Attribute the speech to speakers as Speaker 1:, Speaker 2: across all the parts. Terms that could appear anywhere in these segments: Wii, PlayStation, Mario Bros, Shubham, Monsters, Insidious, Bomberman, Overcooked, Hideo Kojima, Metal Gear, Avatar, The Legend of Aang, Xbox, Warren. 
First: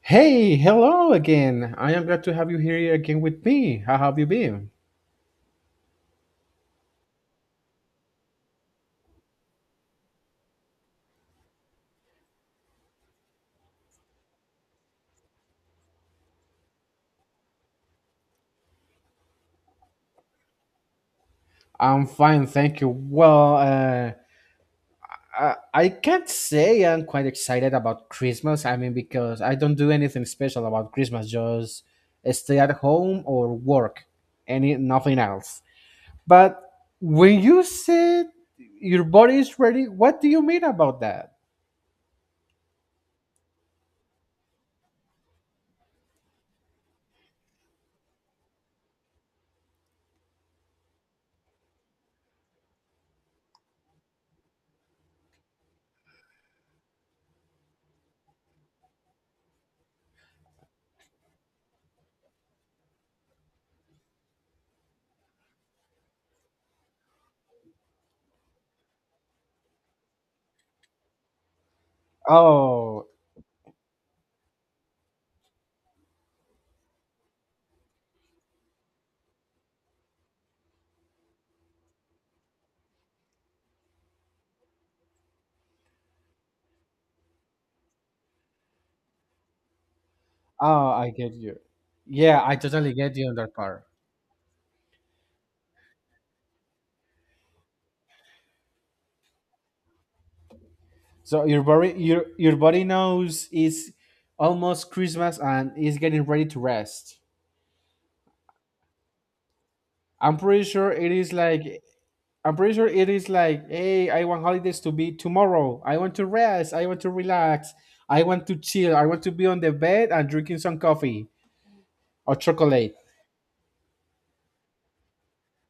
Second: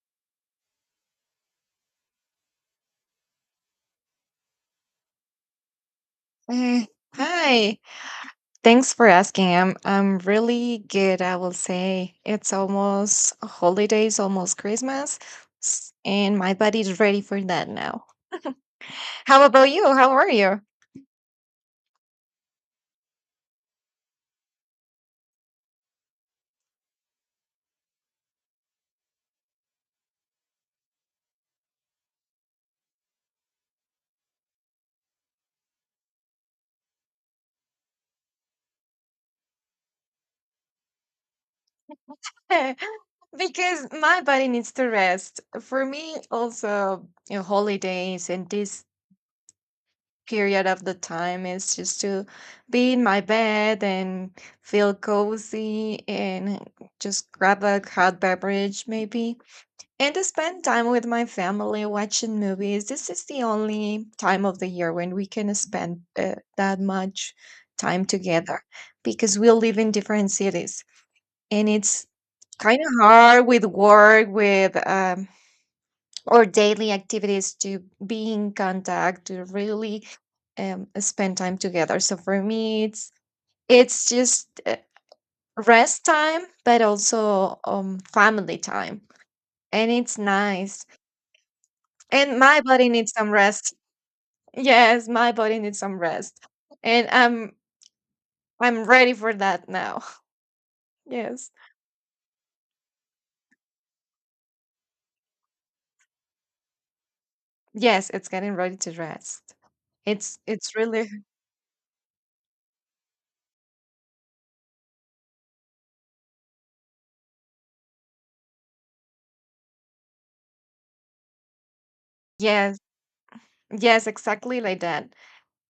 Speaker 1: Hey, hello again. I am glad to have you here again with me. How have you been?
Speaker 2: Mm. Hi. Thanks for asking. I'm really good, I will say. It's almost holidays, almost Christmas, and my body's ready for that now. How about you? How are you?
Speaker 1: I'm fine, thank you. Well, I can't say I'm quite excited about Christmas. I mean, because I don't do anything special about Christmas, just stay at home or work, any nothing else. But when you said your body is ready, what do you mean about that?
Speaker 2: Because my body needs to rest. For me, also, holidays and this period of the time is just to be in my bed and feel cozy and just grab a hot beverage, maybe. And to spend time with my family watching movies. This is the only time of the year when we can spend that much time together, because we live in different cities and it's kind of
Speaker 1: Oh,
Speaker 2: hard with work, with or daily activities, to be in contact, to really spend time together. So for me, it's just rest time, but also family time, and it's nice.
Speaker 1: oh, I get you.
Speaker 2: And
Speaker 1: Yeah, I
Speaker 2: my body
Speaker 1: totally
Speaker 2: needs
Speaker 1: get you
Speaker 2: some
Speaker 1: on that
Speaker 2: rest.
Speaker 1: part.
Speaker 2: Yes, my body needs some rest. And I'm ready for that now.
Speaker 1: So
Speaker 2: Yes.
Speaker 1: your body knows it's almost Christmas and is getting ready to rest.
Speaker 2: Yes, it's getting ready to rest.
Speaker 1: I'm
Speaker 2: It's
Speaker 1: pretty
Speaker 2: it's
Speaker 1: sure
Speaker 2: really.
Speaker 1: it is like I'm pretty sure it is like, hey, I want holidays to be tomorrow. I want to rest. I want to relax. I want to chill. I want to be on the bed and drinking some coffee or
Speaker 2: Yes,
Speaker 1: chocolate.
Speaker 2: yes, exactly like that.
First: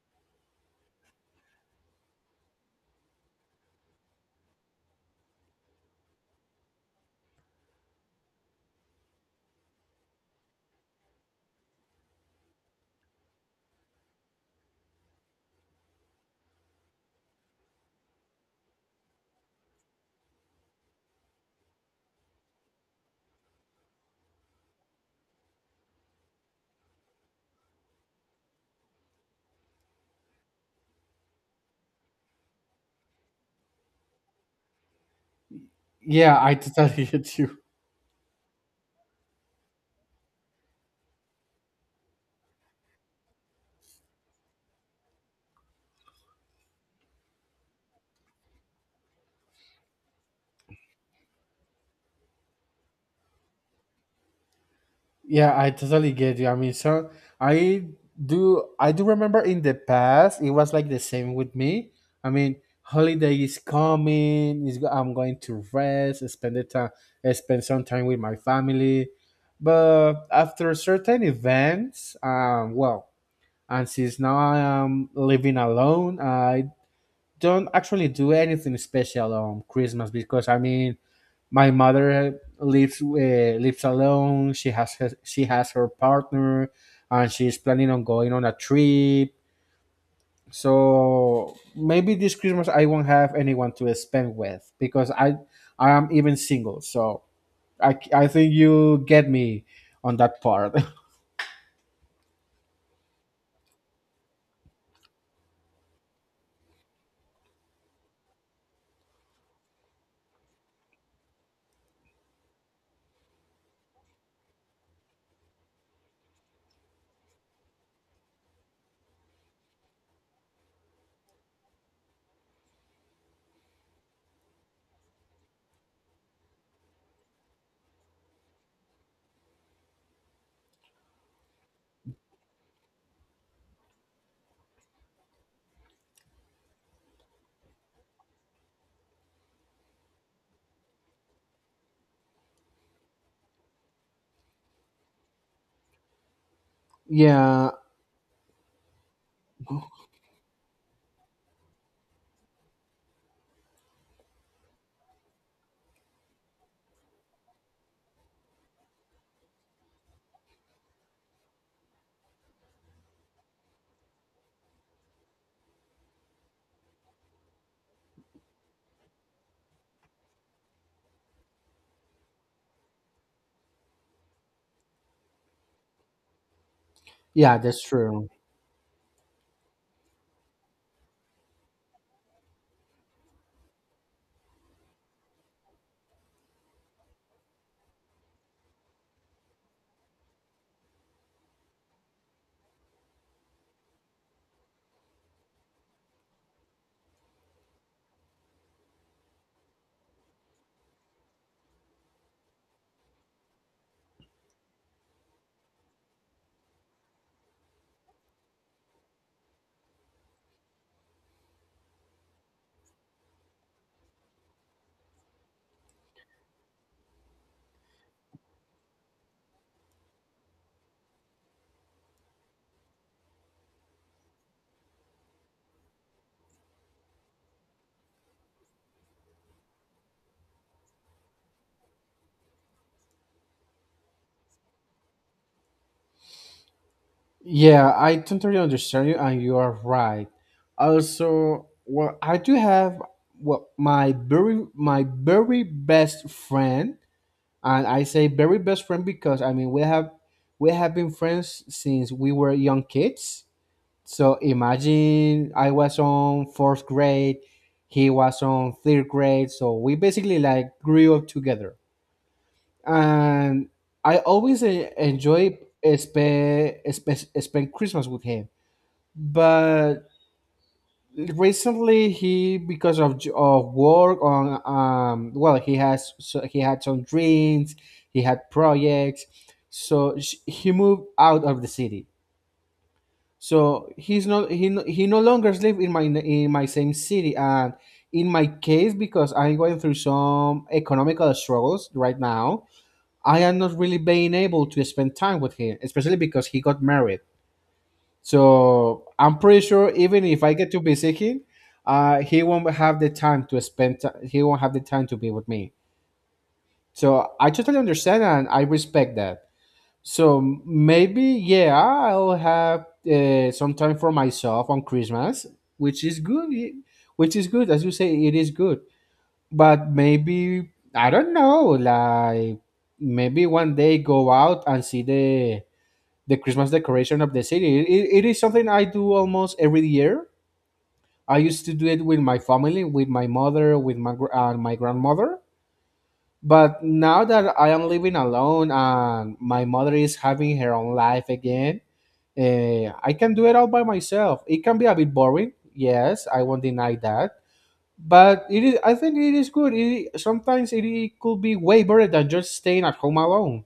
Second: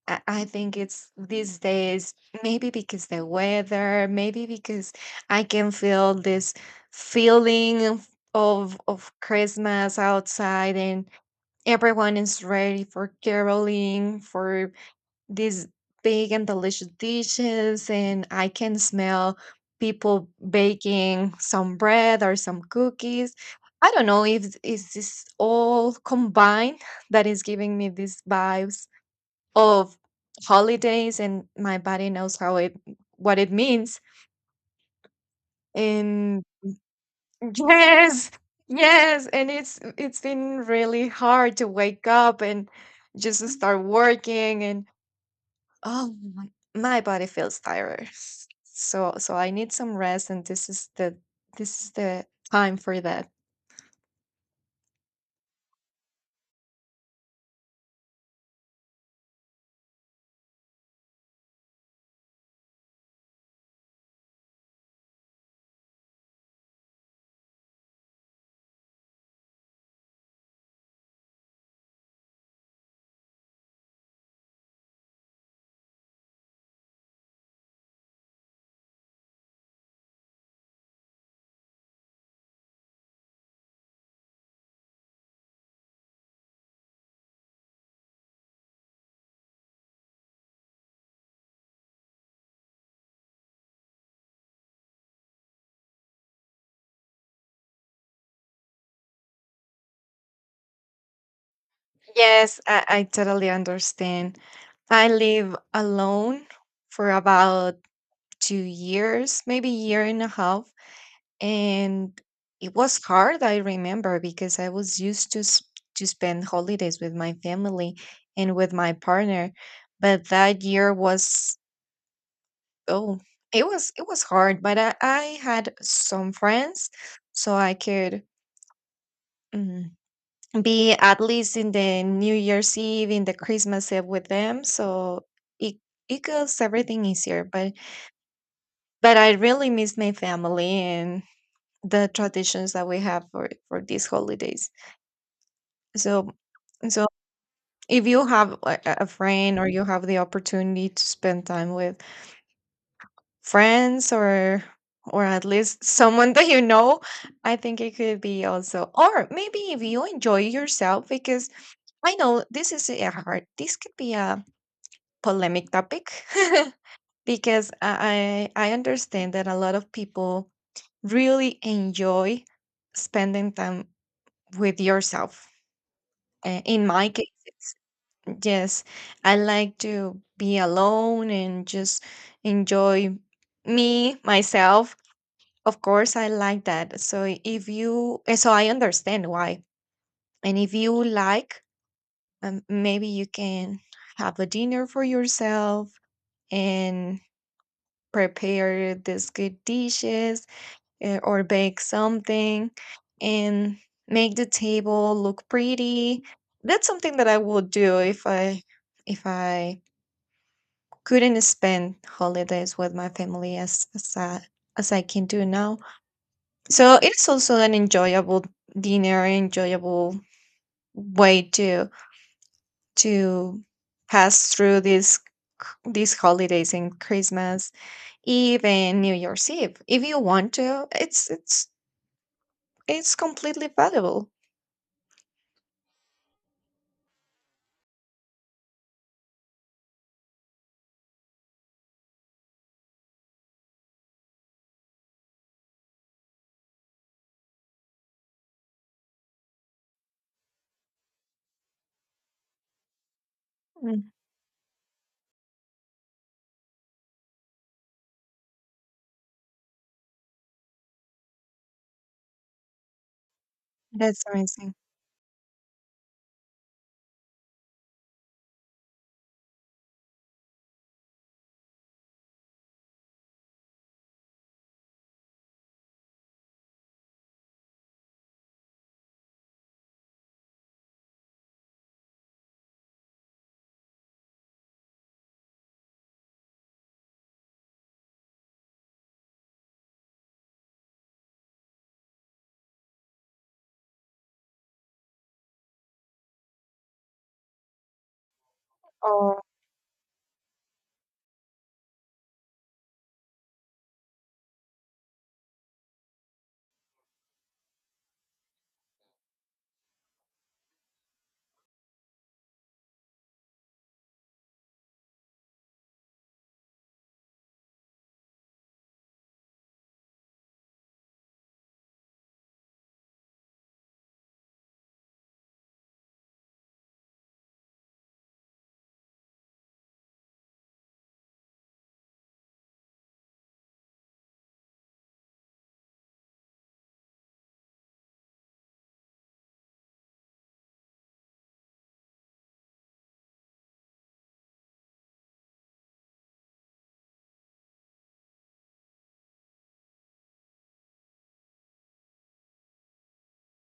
Speaker 2: I think it's these days, maybe because the weather, maybe because I can feel this feeling of Christmas outside, and everyone is ready for caroling, for these big and delicious dishes. And I can smell people baking some bread or some cookies. I don't know if is this all combined that is giving me these vibes of holidays, and my body knows how it what it means.
Speaker 1: Yeah,
Speaker 2: And
Speaker 1: I totally get you.
Speaker 2: yes, yes, and it's been really hard to wake up and just to start working. And oh my, my body feels tired. So I need some rest, and this is the time for that.
Speaker 1: Yeah, I totally get you. I mean, so I I do remember in the past it was like the same with me. I mean, holiday is coming. Is I'm going to rest, spend the time, spend some time with my family. But after certain events, well, and since now I am living alone, I don't actually do anything special on Christmas because I mean my mother lives alone. She has her partner, and she's planning on going on a trip. So maybe this Christmas I won't have anyone to spend with because I am even single. So I think you get me on that part.
Speaker 2: Yes, I totally understand. I live alone for about 2 years, maybe year and a half, and it was hard, I remember, because I was used to to spend holidays with my family and with my partner, but that year was. Oh, it was hard. But I had some friends, so I could mm, be at least in the New Year's Eve, in the Christmas Eve with them. So it it goes everything easier. But I really miss my family and the traditions that we have for these holidays. So so
Speaker 1: Yeah,
Speaker 2: if you have a friend, or you have the opportunity to spend time with friends, or at least someone that you know, I think it could be also. Or maybe if you enjoy yourself, because I know this could be a polemic topic. Because I understand that a lot of people really enjoy spending time with yourself. In my case,
Speaker 1: yeah, that's true.
Speaker 2: yes, I like to be alone and just enjoy me myself. Of course, I like that. So I understand why. And if you like, maybe you can have a dinner for yourself and prepare these good dishes, or bake something, and make the table look pretty. That's something that I would do if I if I couldn't spend holidays with my family as I can do now. So it's also an enjoyable dinner, enjoyable way to pass through these these holidays and Christmas, even New Year's Eve. If you want to, it's completely valuable.
Speaker 1: Yeah, I totally understand you, and you are right. Also, well, I do have, well, my very best friend, and I say very best friend because I mean we have been friends since we were young kids.
Speaker 2: Mm,
Speaker 1: So imagine I was on fourth grade, he was on third grade, so we basically like grew up together. And I
Speaker 2: that's
Speaker 1: always
Speaker 2: amazing.
Speaker 1: enjoy spend Christmas with him, but recently he, because of of work on, well, he has so he had some dreams, he had projects, so he moved out of the city, so he, he no longer live in my same city. And in my case, because I'm going through some economical struggles right now, I am not really being able to spend time with him, especially because he got married. So I'm
Speaker 2: Oh,
Speaker 1: pretty sure even if I get to visit him, he won't have the time to spend. He won't have the time to be with me. So I totally understand and I respect that. So maybe, yeah, I'll have some time for myself on Christmas, which is good. Which is good, as you say, it is good. But maybe I don't know, like maybe one day go out and see the Christmas decoration of the city. It is something I do almost every year. I used to do it with my family, with my mother, with my grandmother. But now that I am living alone and my mother is having her own life again, I can do it all by myself. It can be a bit boring, yes, I won't deny that. But it is, I think it is good. Sometimes it could be way better than just staying at home alone.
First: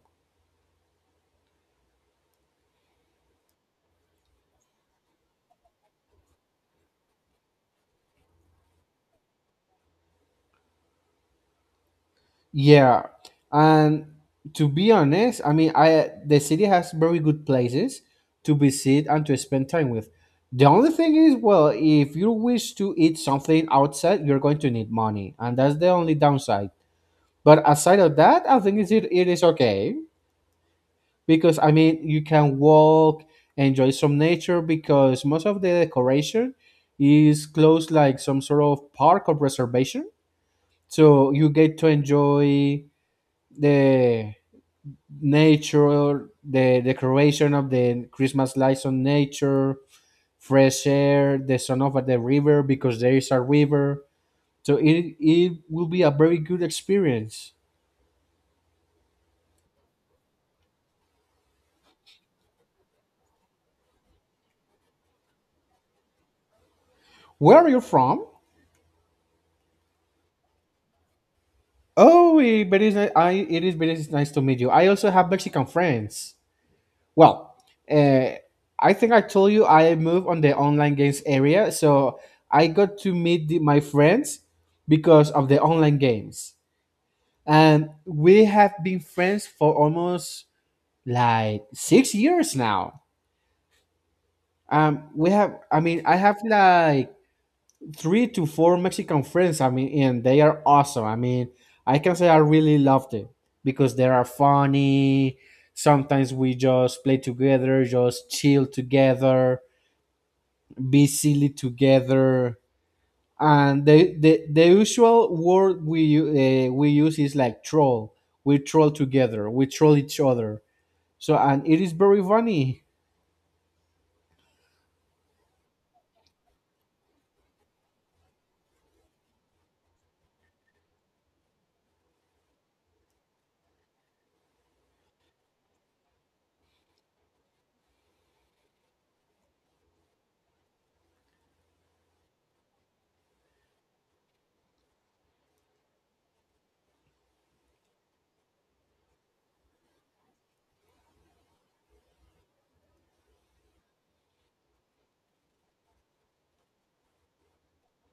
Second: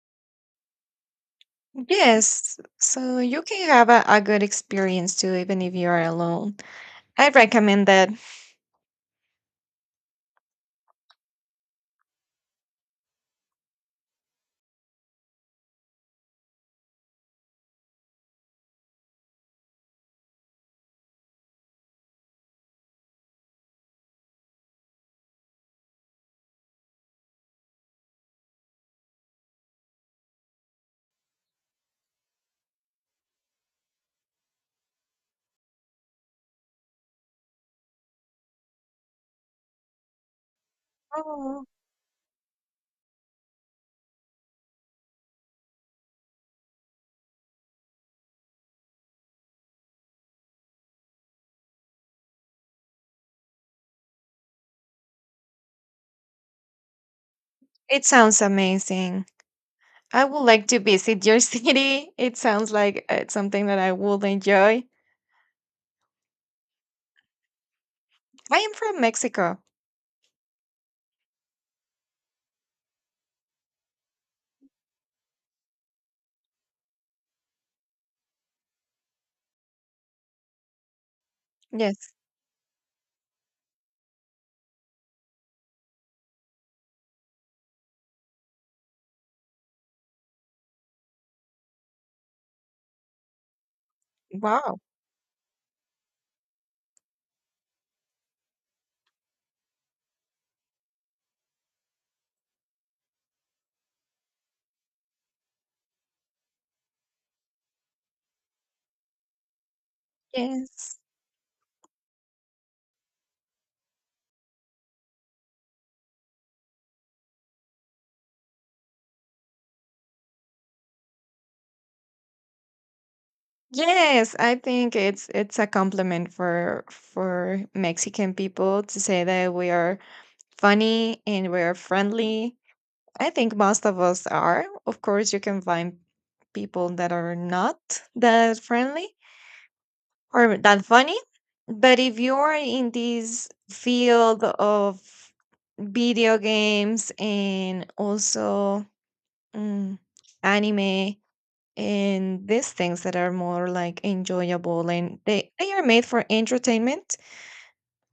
Speaker 2: yes, so you can have a good experience too, even if you are alone. I recommend that.
Speaker 1: Yeah, and to be honest, I mean, I the city has very good places to visit and to spend time with. The only thing is, well, if you wish to eat something outside, you're going to need money, and that's the only downside. But aside of that, I think it is okay, because I mean, you can walk, enjoy some nature because most of the decoration is close, like some sort of park or reservation, so you
Speaker 2: Oh,
Speaker 1: get to enjoy the nature, the decoration of the Christmas lights on nature, fresh air, the sound of the river because there is a river. So it will be a very good experience.
Speaker 2: it sounds amazing. I would like to visit your city. It sounds like it's something that I would enjoy.
Speaker 1: Where are you from?
Speaker 2: I am from Mexico.
Speaker 1: Oh, but it is very nice to meet you. I also have Mexican friends. Well, uh, I think I told you I moved on the online games area,
Speaker 2: Yes.
Speaker 1: so I got to meet my friends because of the online games. And we have been friends for almost like 6 years now.
Speaker 2: Wow.
Speaker 1: We have, I mean, I have like three to four Mexican friends. I mean, and they are awesome. I mean, I can say I really loved it because they are funny. Sometimes we just play together, just chill together,
Speaker 2: Yes.
Speaker 1: be silly together. And the usual word we use is like troll. We troll together. We troll each other. So, and it is very funny.
Speaker 2: Yes, I think it's a compliment for Mexican people, to say that we are funny and we are friendly. I think most of us are. Of course, you can find people that are not that friendly or that funny. But if you are in this field of video games and also mm, anime and these things that are more like enjoyable, and they are made for entertainment,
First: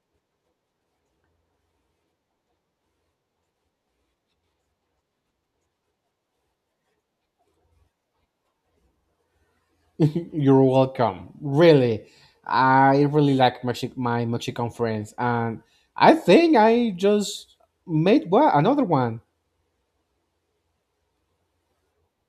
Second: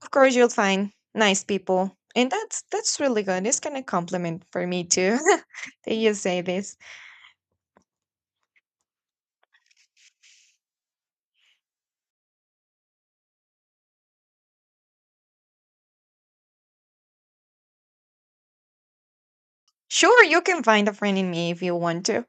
Speaker 2: of course you'll find nice people. And that's really good. It's kind of compliment for me too, that you say this.
Speaker 1: You're welcome. Really, I really like my Mexican friends, and I think I just made one another one.
Speaker 2: Sure, you can find a friend in me if you want to.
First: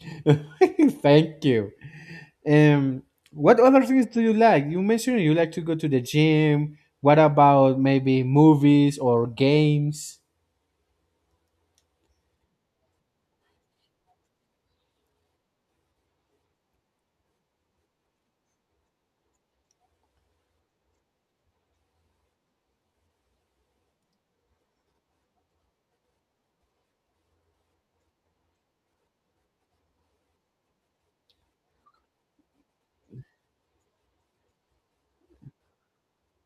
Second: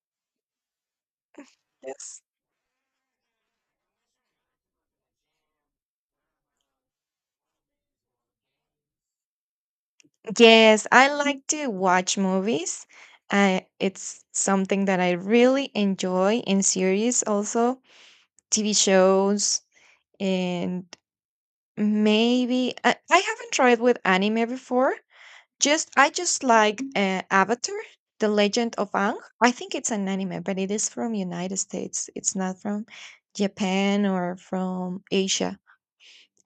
Speaker 1: Thank you.
Speaker 2: Yes,
Speaker 1: Um, what other things do you like? You mentioned you like to go to the gym. What about maybe movies or games?
Speaker 2: yes, I like to watch movies. It's something that I really enjoy, in series also, TV shows. And maybe I haven't tried with anime before. Just I just like Avatar, The Legend of Aang. I think it's an anime, but it is from United States. It's not from Japan or from Asia.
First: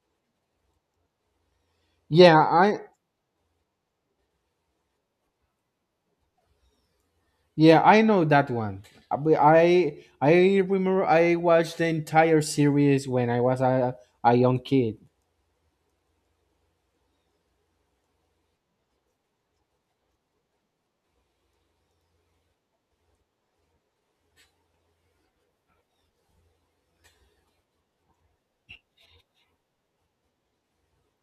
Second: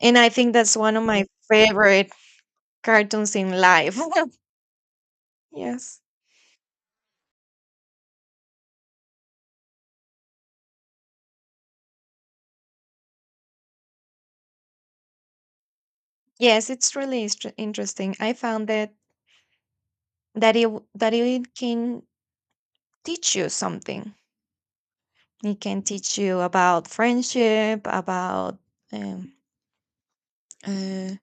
Speaker 2: And I think that's one of my favorite
Speaker 1: Yeah,
Speaker 2: cartoons in life. Yes.
Speaker 1: I know that one. But I remember I watched the entire series when I was a young kid.
Speaker 2: Yes, it's really interesting. I found that it can teach you something. It can teach you about friendship, about um, uh,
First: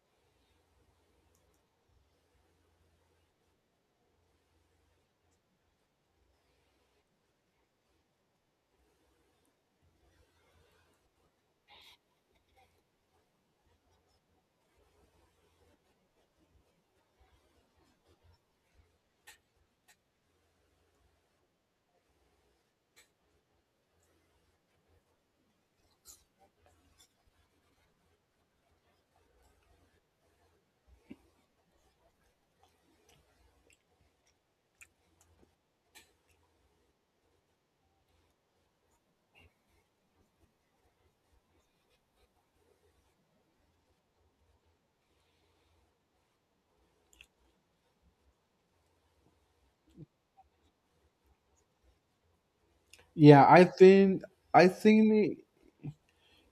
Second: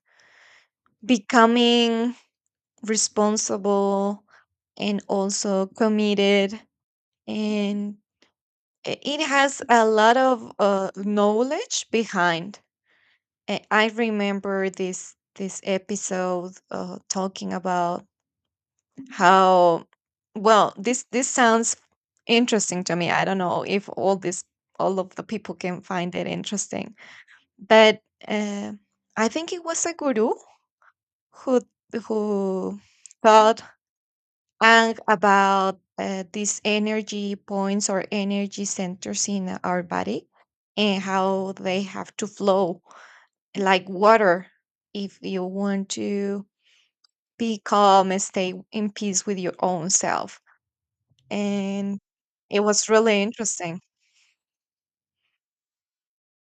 Speaker 2: becoming responsible, and also committed. And it has a lot of knowledge behind. I remember this episode, talking about how. Well, this sounds interesting to me. I don't know if all of the people can find it interesting, but uh, I think it was a guru who who thought, and about these energy points or energy centers in our body, and how they have to flow like water if you want to be calm and stay in peace with your own self. And it was really
Speaker 1: Yeah, I
Speaker 2: interesting.
Speaker 1: think I think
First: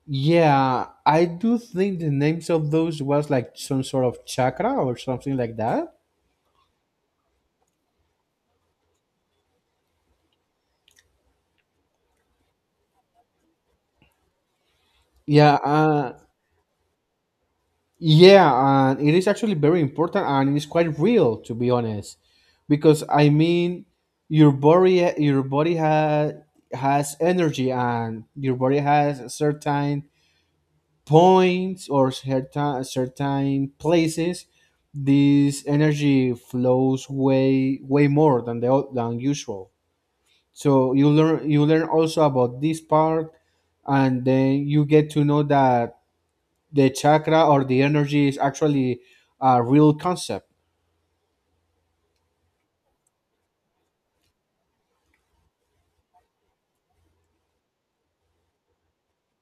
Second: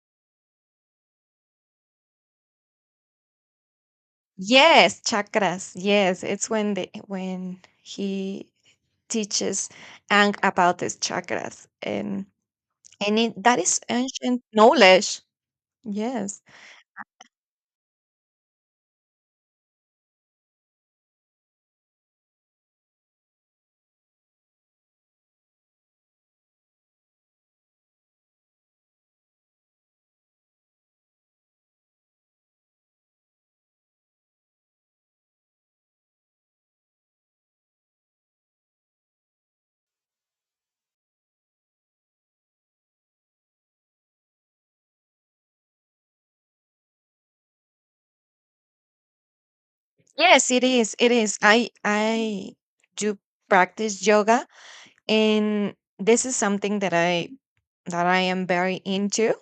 Speaker 1: yeah, I do think the names of those was like some sort of chakra or
Speaker 2: Yes,
Speaker 1: something like
Speaker 2: chakras.
Speaker 1: that.
Speaker 2: Yes, it's when he teaches Ang about these chakras. And that is ancient knowledge.
Speaker 1: Yeah,
Speaker 2: Yes.
Speaker 1: yeah, and it is actually very important and it is quite real, to be honest, because I mean, your body has energy, and your body has certain points or certain places, this energy flows way more than than usual. So you learn also about this part, and then you get to know that the chakra or the energy is actually a real concept.
Speaker 2: Yes, it is. It is. I do practice yoga, and this is something that I am very into,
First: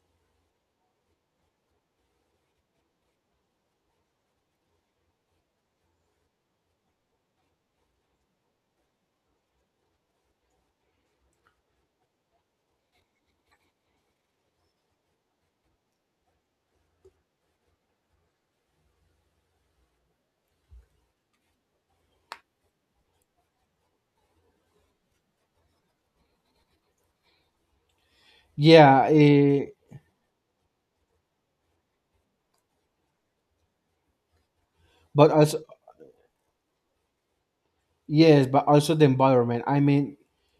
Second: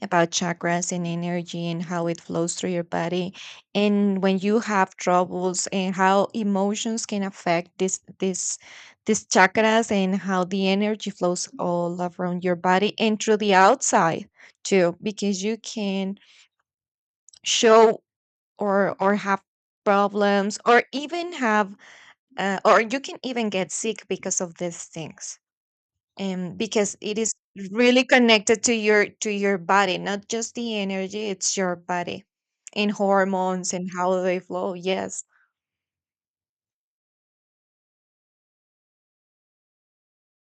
Speaker 2: about chakras and energy and how it flows through your body, and when you have troubles and how emotions can affect this this these chakras, and how the energy flows all around your body and through the outside too, because you can show or have problems, or even have or you can even get sick because of these things. And because it is really connected to your
Speaker 1: Yeah,
Speaker 2: body, not just the energy, it's your body and hormones and how they flow. Yes,
Speaker 1: but as yes, but also the environment. I mean,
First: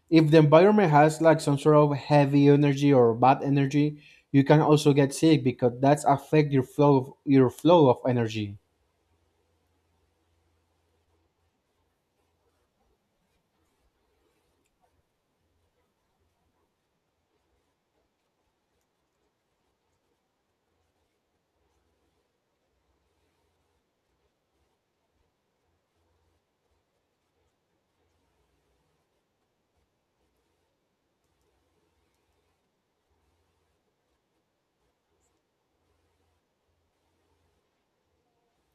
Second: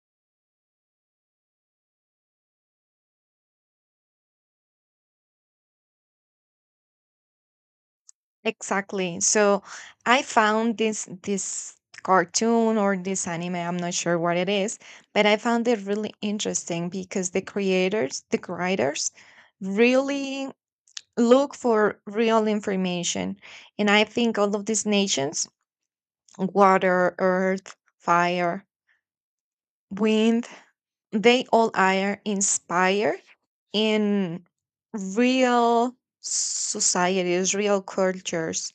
Speaker 1: if the environment has like some sort of heavy energy or bad energy, you can also get sick because that's affect your flow of energy.
Speaker 2: exactly. So I found this cartoon, or this anime, I'm not sure what it is, but I found it really interesting because the creators, the writers, really look for real information. And I think all of these nations, water, earth, fire, wind, they all are inspired in real societies, real cultures.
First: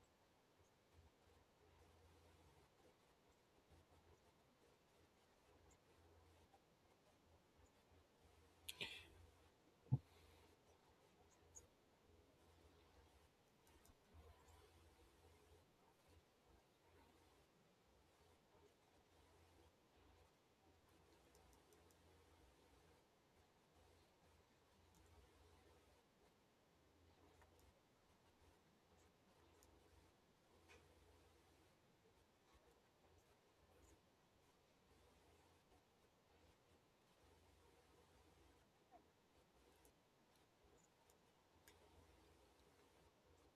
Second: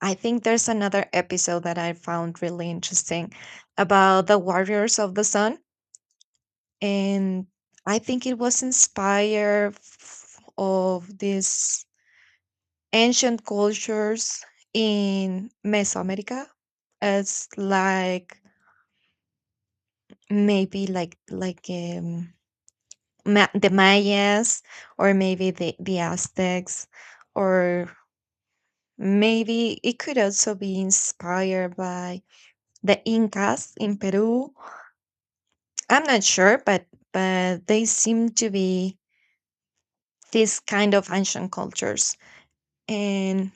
Speaker 2: I think there's another episode that I found really interesting, about the warriors of the sun. And I think it was inspired of these ancient cultures in Mesoamerica. It's like, maybe like Ma the Mayas, or maybe the Aztecs, or maybe it could also be inspired by the Incas in Peru. I'm not sure, but they seem to be these kind of ancient cultures. And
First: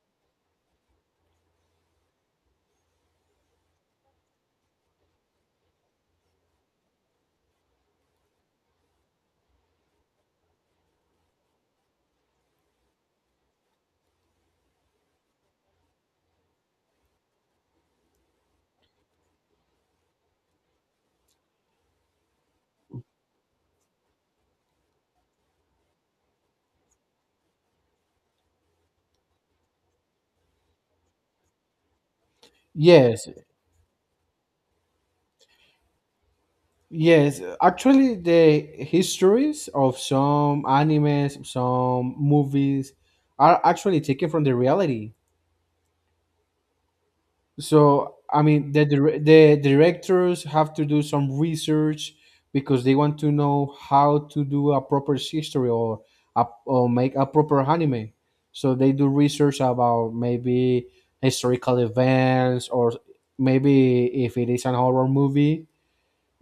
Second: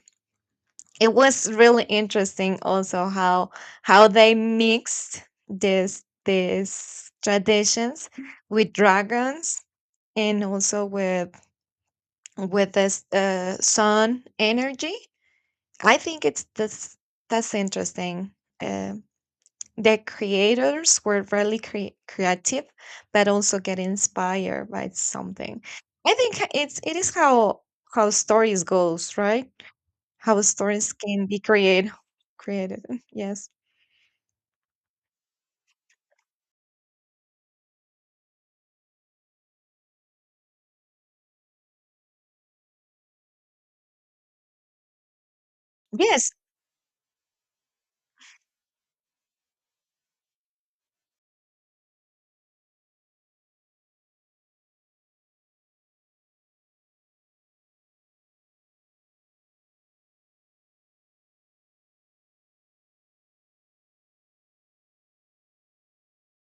Speaker 2: it was really interesting also how they mixed this these traditions with dragons, and also with this sun energy. I think it's this that's interesting. Uh, the creators were really creative, but also get inspired by something. I think it is how stories goes, right. How stories can be created.
Speaker 1: Yes,
Speaker 2: Yes,
Speaker 1: yes. Actually, the histories of some animes, some movies are actually taken from the reality.
Speaker 2: yes,
Speaker 1: So I mean, the directors have to do some research because they want to know how to do a proper history, or or make a proper anime. So they do research about maybe historical events, or maybe if it is an horror movie,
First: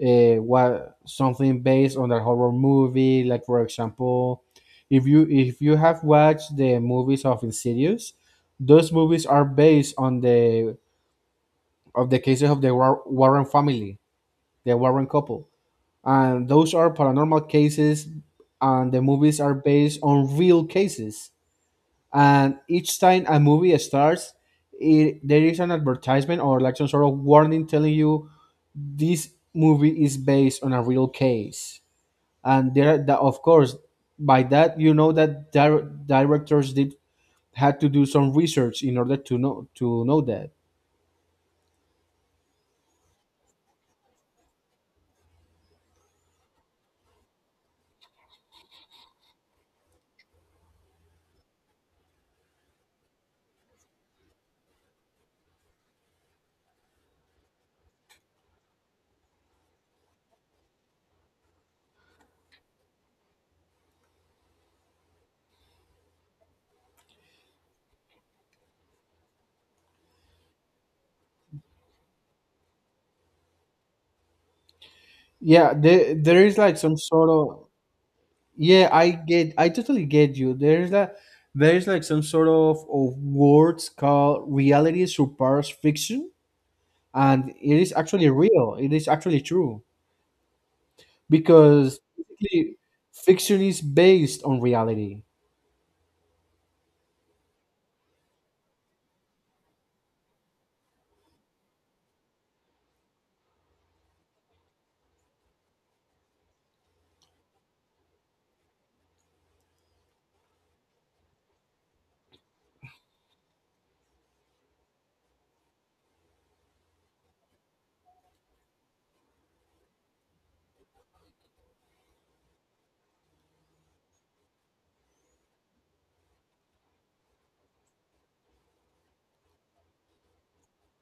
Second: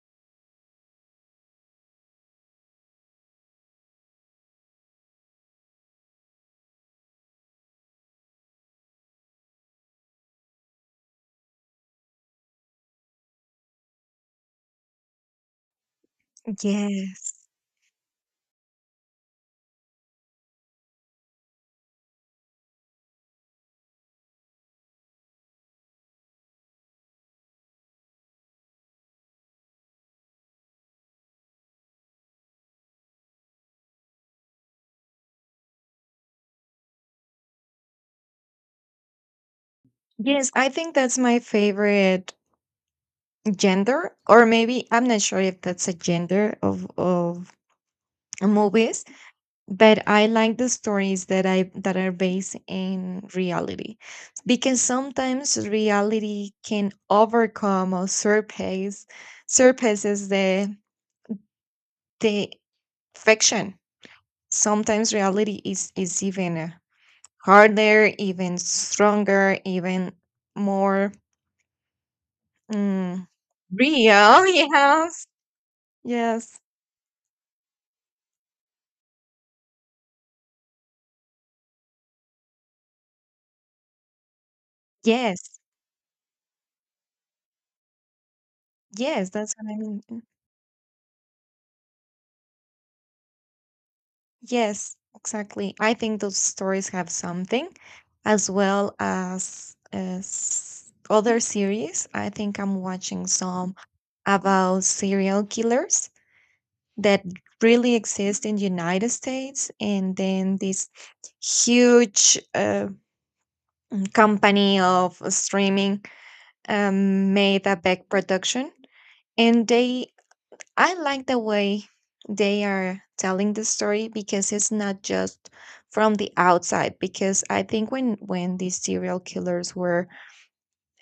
Speaker 1: what something based on that horror movie. Like for example, if you have watched the movies of Insidious, those movies are based on the, of the cases of the Warren family, the Warren couple. And those are
Speaker 2: yes.
Speaker 1: paranormal cases, and the movies are based on real cases. And each time a movie starts, there is an advertisement or like some sort of warning telling you this movie is based on a real case. And that, of course, by that you know that directors did had to do some research in order to know
Speaker 2: Yes,
Speaker 1: that.
Speaker 2: I think that's my favorite gender, or maybe I'm not sure if that's a gender of movies, but I like the stories that are based in reality, because sometimes reality can overcome or surpasses the fiction. Sometimes reality is even harder, even stronger, even more mm, real.
Speaker 1: Yeah, there is
Speaker 2: Yes,
Speaker 1: like some sort of. Yeah, I totally get you. There's like some sort of words called reality
Speaker 2: yes, yes,
Speaker 1: surpass fiction, and it is actually real. It is
Speaker 2: yes.
Speaker 1: actually
Speaker 2: That's what I
Speaker 1: true
Speaker 2: mean.
Speaker 1: because basically fiction is based on
Speaker 2: Yes,
Speaker 1: reality.
Speaker 2: exactly. I think those stories have something, as well as other series. I think I'm watching some about serial killers that really exist in the United States, and then this huge company of streaming, made a big production. And they I like the way they are telling the story, because it's not just from the outside. Because I think when these serial killers were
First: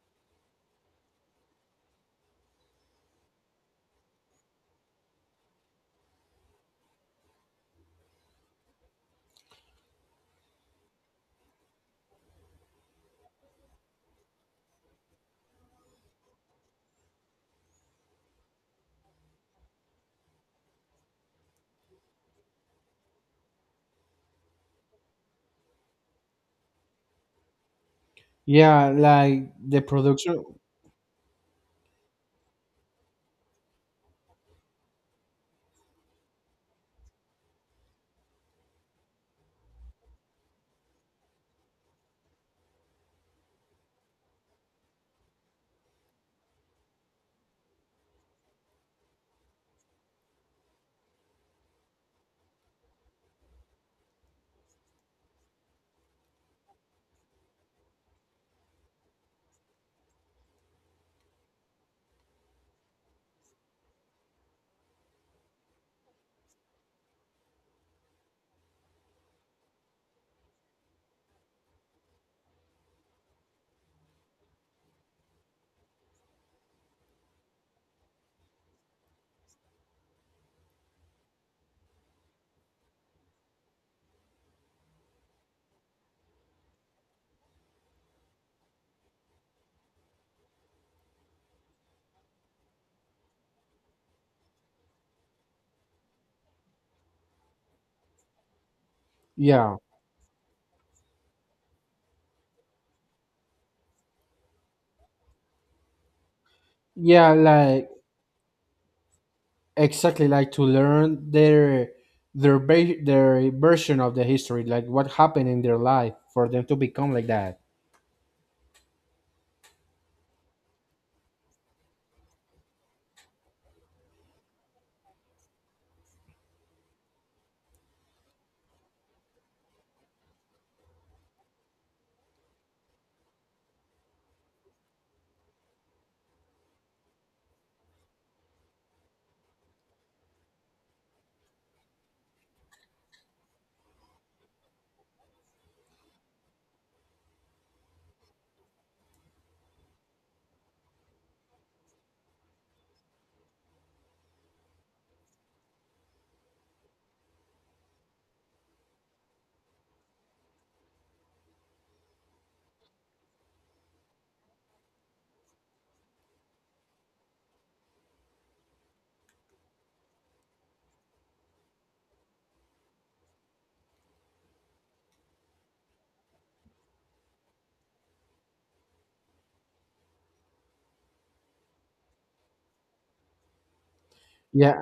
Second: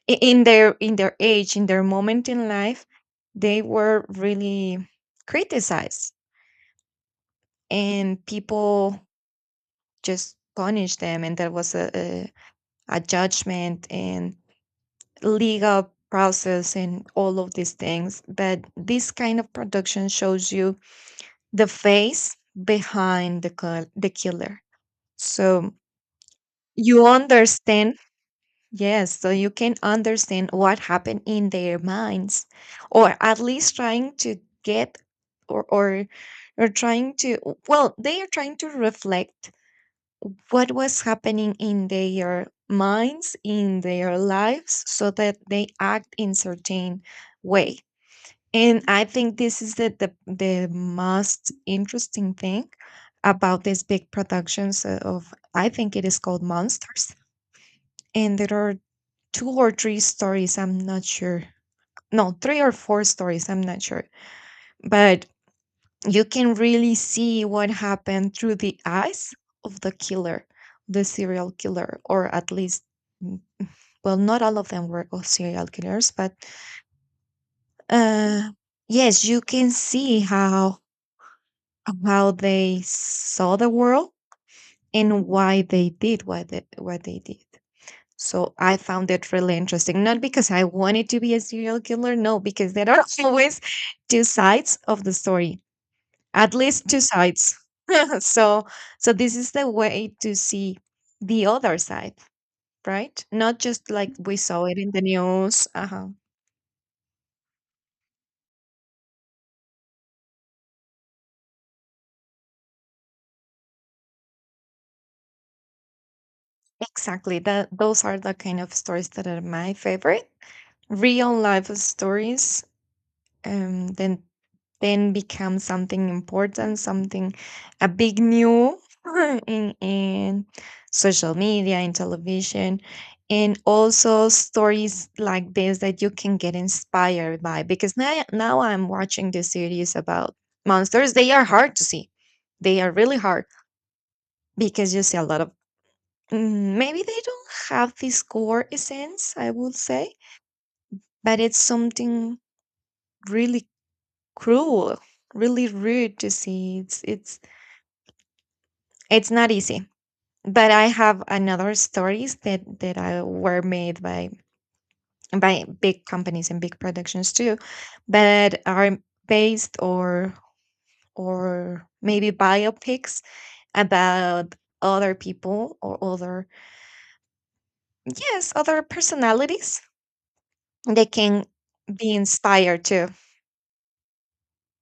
Speaker 2: in their age, in their moment in life, they were really criticized. And people just punished them, and there was a judgment and legal process and all of these things. But this kind of production shows you the face behind the killer. So you understand.
Speaker 1: Yeah,
Speaker 2: Yes, so you
Speaker 1: like
Speaker 2: can
Speaker 1: the production.
Speaker 2: understand what happened in their minds, or at least trying to get. Or or or trying to. Well, they are trying to reflect what was happening in their minds, in their lives, so that they act in certain way. And I think this is the most interesting thing about these big productions, of, I think it is called Monsters. And there are two or three stories, I'm not sure. No, three or four stories, I'm not sure. But you can really see what happened through the eyes of the killer, the serial killer, or at least mm, well, not all of them were all serial killers, but uh yes, you can see how they saw the world and why they did what they did. So I found it really interesting, not because I wanted to be a serial killer, no, because there are always two sides of the story, at least two sides. so so this is the
Speaker 1: Yeah,
Speaker 2: way to see the other side, right? Not just like we saw it in the news. Uh-huh.
Speaker 1: yeah, like exactly, like to learn their version of the history, like what happened in their life for them to become like
Speaker 2: Exactly.
Speaker 1: that.
Speaker 2: That those are the kind of stories that are my favorite. Real life stories um, Then. then become something important, something, a big new, in social media, in television, and also stories like this that you can get inspired by. Because now I'm watching the series about monsters. They are hard to see. They are really hard because you see a lot of maybe they don't have this core essence, I would say, but it's something really cruel, really rude to see. It's not easy, but I have another stories that I were made by big companies and big productions too, but are based or maybe biopics about other people or other, yes, other personalities they can be inspired too.
Speaker 1: Yeah,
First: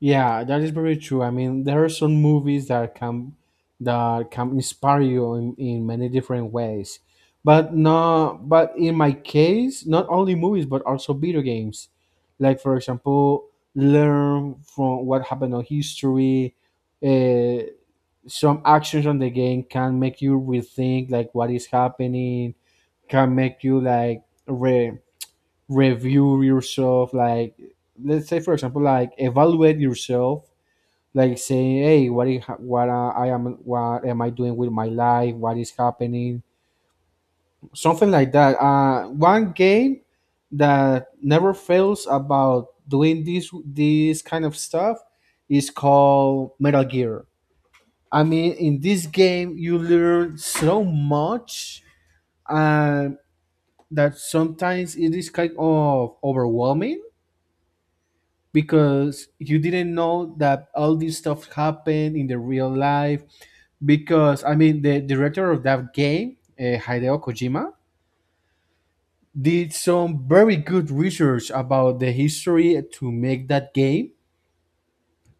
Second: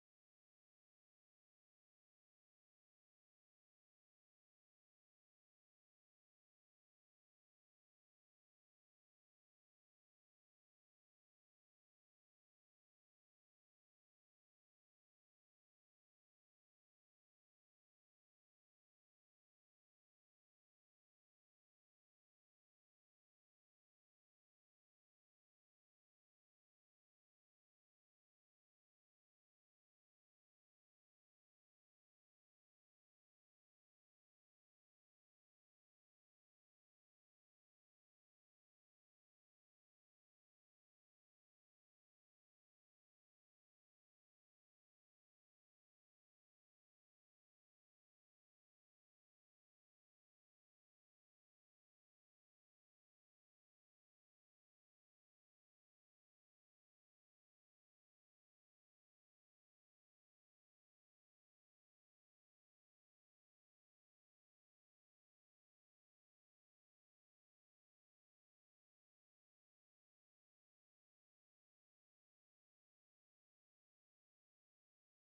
Speaker 1: yeah, that is very true. I mean, there are some movies that can inspire you in many different ways. But no, but in my case, not only movies but also video games. Like for example, learn from what happened on history. Uh, some actions on the game can make you rethink like what is happening. Can make you like re review yourself. Like let's say for example, like evaluate yourself, like saying, "Hey, what is ha- what I am what am I doing with my life? What is happening?" Something like that. One game that never fails about doing this kind of stuff is called Metal Gear. I mean, in this game, you learn so much, and that sometimes it is kind of overwhelming because you didn't know that all this stuff happened in the real life, because I mean the director of that game, Hideo Kojima, did some very good research about the history to make that game.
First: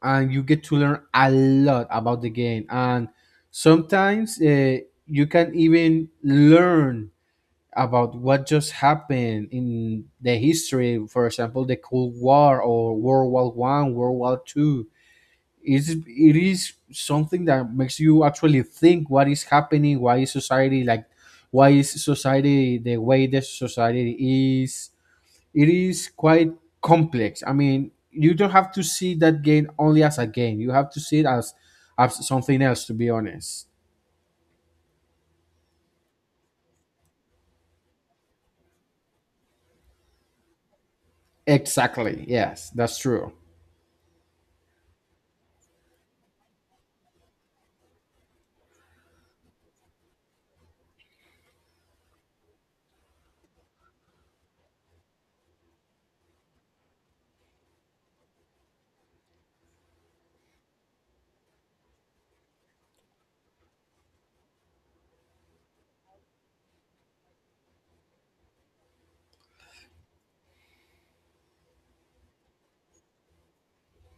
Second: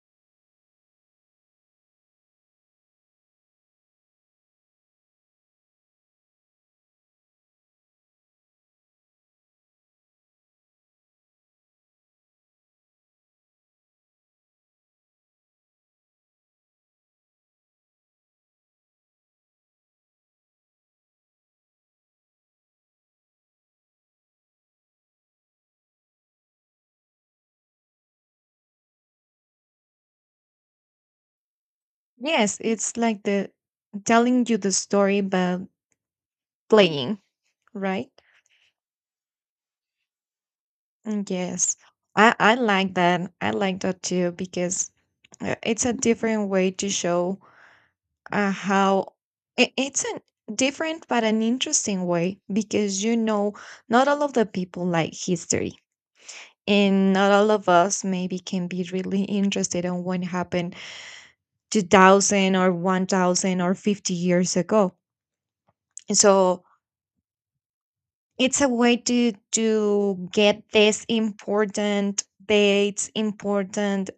Speaker 1: And you get to learn a lot about the game, and sometimes you can even learn about what just happened in the history, for example the Cold War or World War I, World War II. Is it is something that makes you actually think, what is happening? Why is society the way the society is? It is quite complex. I mean, you don't have to see that game only as a game. You have to see it as
Speaker 2: Yes,
Speaker 1: something else, to
Speaker 2: it's
Speaker 1: be
Speaker 2: like the
Speaker 1: honest.
Speaker 2: telling you the story but playing, right. Yes,
Speaker 1: Exactly,
Speaker 2: I
Speaker 1: yes,
Speaker 2: like
Speaker 1: that's true.
Speaker 2: that. I like that too because it's a different way to show how it's a different but an interesting way because you know not all of the people like history and not all of us maybe can be really interested on what happened 2000 or 1000 or 50 years ago. So it's a way to get these important dates, important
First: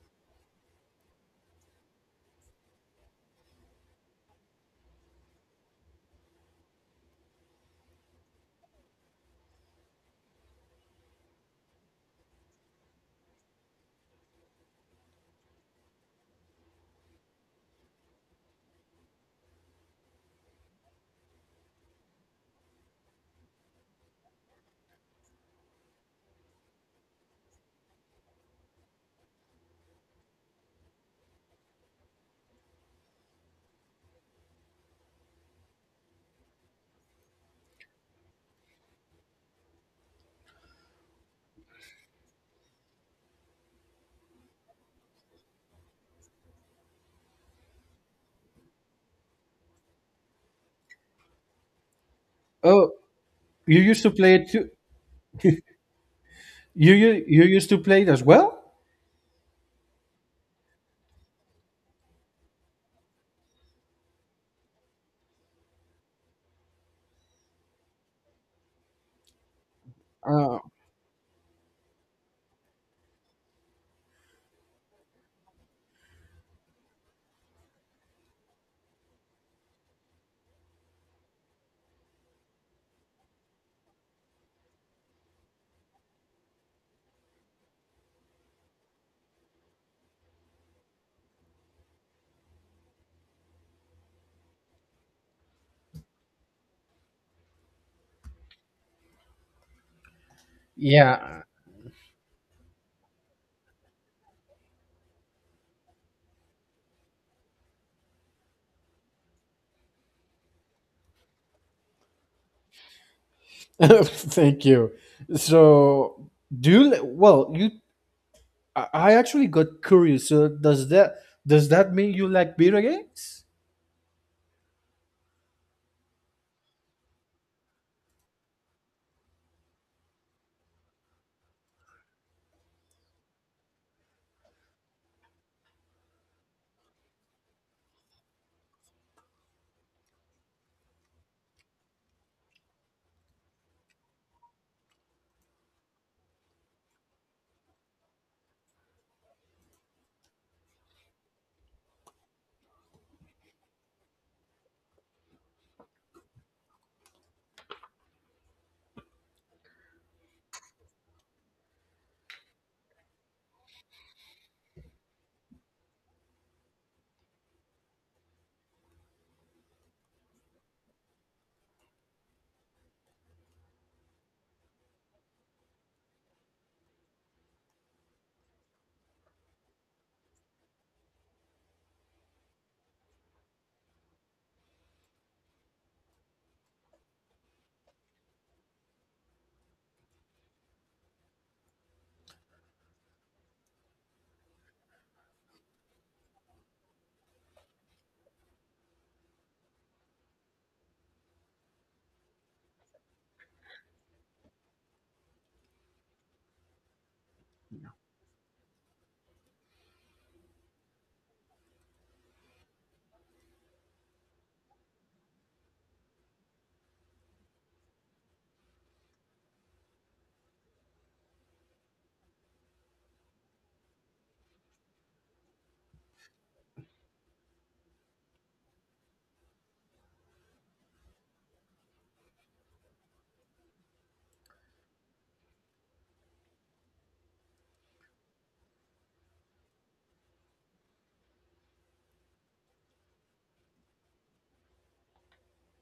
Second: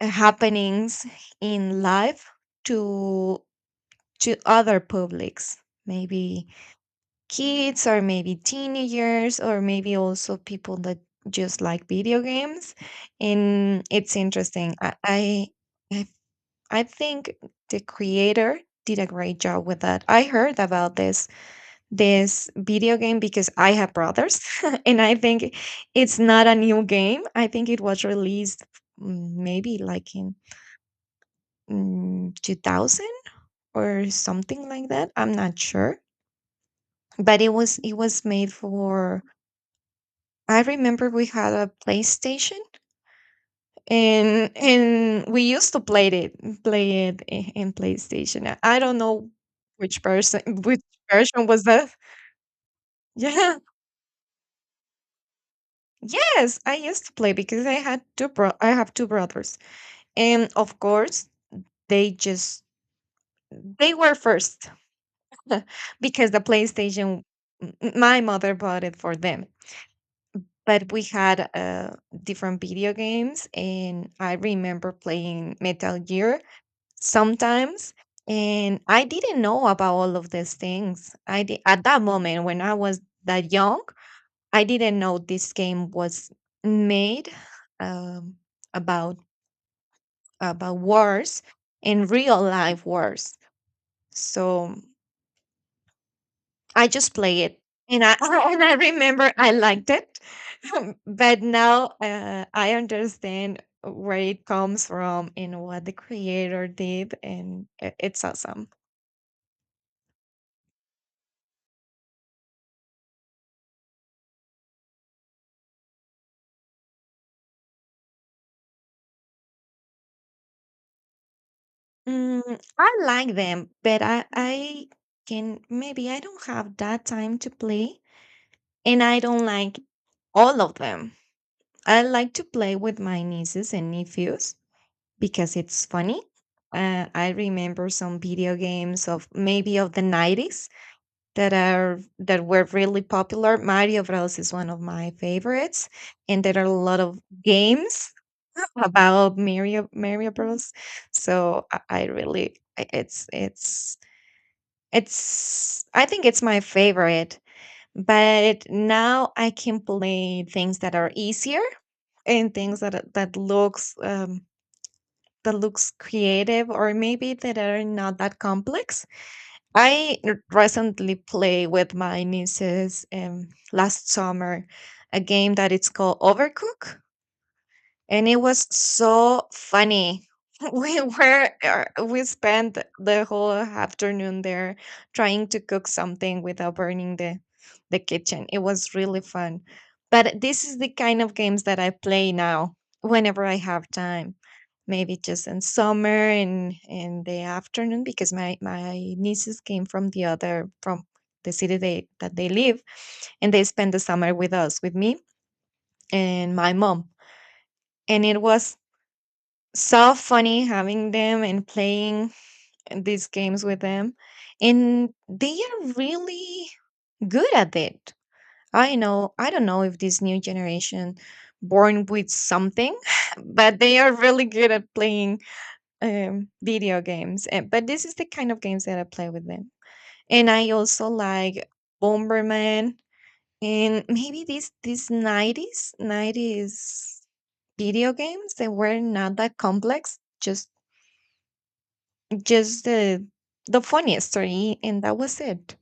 Speaker 2: happenings in life to to other publics, maybe kids or maybe teenagers or maybe also people that just like video games. And it's interesting. I, I think the creator did a great job with that. I heard about this video game because I have brothers, and I think it's not a new game. I think it was released, maybe like in, 2000 or something like that. I'm not sure. But it was made for, I remember we had a PlayStation, and we used to in PlayStation, I don't know which person, which version was that.
Speaker 1: Oh,
Speaker 2: Yeah,
Speaker 1: you used to play it too?
Speaker 2: yes, I
Speaker 1: you
Speaker 2: used to
Speaker 1: you,
Speaker 2: play
Speaker 1: you
Speaker 2: because
Speaker 1: used
Speaker 2: I
Speaker 1: to play
Speaker 2: had
Speaker 1: it as
Speaker 2: two bro
Speaker 1: well?
Speaker 2: I have two brothers and of course they just, they were first. Because the PlayStation, m- my mother bought it for them,
Speaker 1: uh,
Speaker 2: but we had different video games and I remember playing Metal Gear sometimes, and I didn't know about all of these things, at that moment when I was that young I didn't know this game was made um, about about wars and real life wars. So I just play it, and I and I remember I liked it,
Speaker 1: yeah.
Speaker 2: but now I understand where it comes from and what the creator did, and it's awesome.
Speaker 1: Thank you. So do you, li- well you I actually got curious. So does that mean you like
Speaker 2: Mm,
Speaker 1: video
Speaker 2: I like
Speaker 1: games?
Speaker 2: them, but I can, maybe I don't have that time to play, and I don't like all of them. I like to play with my nieces and nephews because it's funny. I remember some video games of maybe of the 90s that are that were really popular. Mario Bros is one of my favorites and there are a lot of games about Mario Bros. So I really I- it's I think it's my favorite, but now I can play things that are easier and things that looks creative or maybe that are not that complex. Recently played with my nieces, last summer, a game that it's called Overcook, and it was so funny. We were we spent the whole afternoon there trying to cook something without burning the kitchen. It was really fun. But this is the kind of games that I play now, whenever I have time. Maybe just in summer and in the afternoon because my nieces came from the city they that they live and they spend the summer with us with me and my mom, and it was so funny having them and playing these games with them, and they are really good at it. I don't know if this new generation born with something, but they are really good at playing, video games, and, but this is the kind of games that I play with them, and I also like Bomberman. And maybe these, 90s video games, they were not that complex, just the funny story and that was it.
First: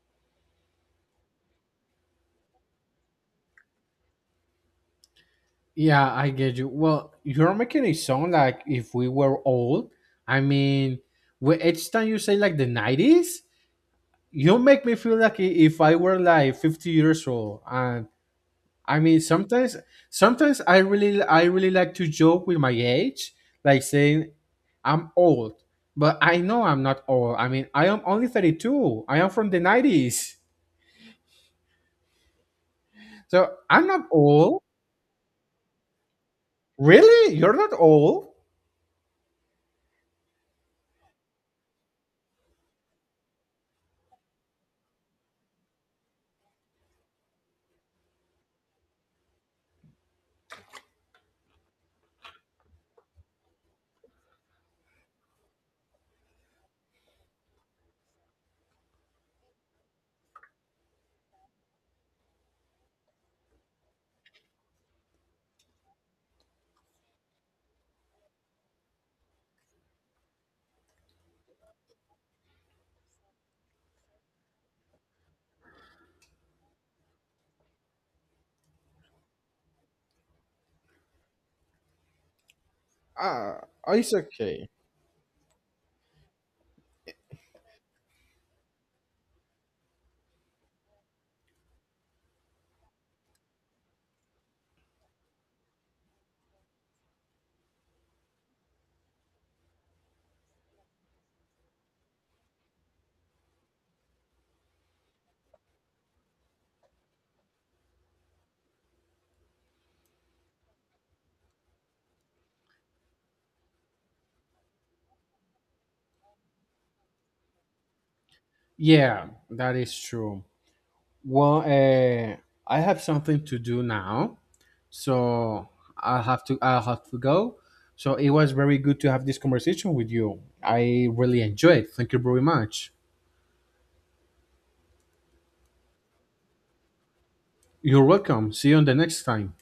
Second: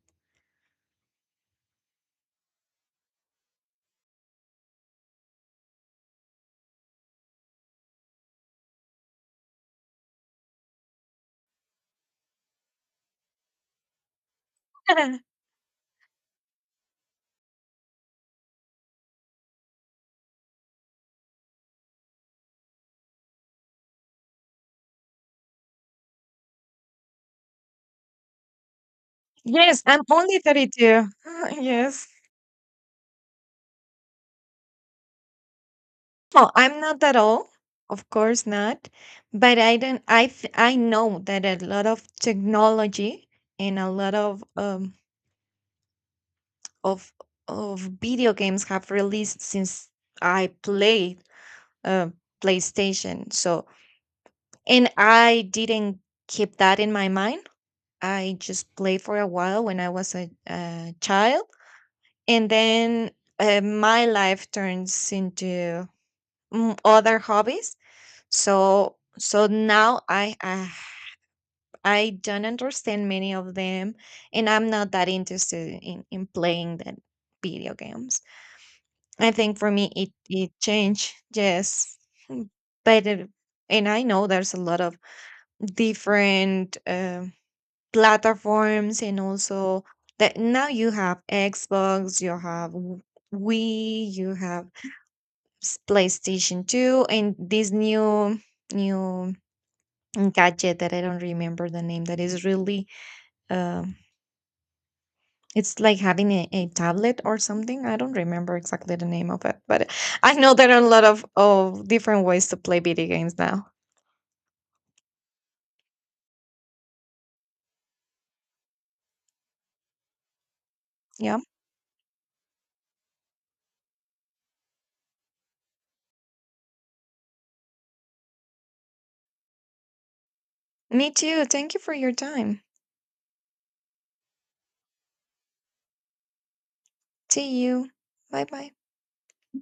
Speaker 1: Yeah, I get you. Well, you're making it sound like if we were old. I mean, each time you say like the 90s, you make me feel like if I were like 50 years old. And I mean, sometimes I really like to joke with my age, like saying I'm old, but I know I'm not old. I mean, I am only 32. I am from the
Speaker 2: Yes, I'm
Speaker 1: 90s.
Speaker 2: only 32. Yes,
Speaker 1: So I'm not old.
Speaker 2: well, I'm not at
Speaker 1: Really?
Speaker 2: all.
Speaker 1: You're not
Speaker 2: Of
Speaker 1: old?
Speaker 2: course not. But I don't, I know that a lot of technology and a lot of of video games have released since I played, uh, PlayStation. So, and I didn't keep that in my mind. I just played for a while when I was a child, and then, my life turns into, other hobbies. So now, I, I don't understand many of them, and I'm not that interested in playing the video games. I think for me it it changed. Yes. Mm, but
Speaker 1: Uh,
Speaker 2: And I
Speaker 1: it's
Speaker 2: know there's a
Speaker 1: okay.
Speaker 2: lot of different platforms, and also that now you have Xbox, you have Wii, you have PlayStation 2, and this new new gadget that I don't remember the name, that is really, um it's like having a tablet or something. I don't remember exactly the name of it, but I know there are a lot of different ways to play video games now.
Speaker 1: Yeah, that is true.
Speaker 2: Yeah.
Speaker 1: Well, I have something to do now, so I'll have to go. So it was very good to have this conversation with you. I
Speaker 2: Me
Speaker 1: really
Speaker 2: too. Thank you
Speaker 1: enjoyed.
Speaker 2: for your
Speaker 1: Thank you very
Speaker 2: time.
Speaker 1: much.
Speaker 2: See you.
Speaker 1: You're
Speaker 2: Bye
Speaker 1: welcome. See
Speaker 2: bye.
Speaker 1: you on the next time.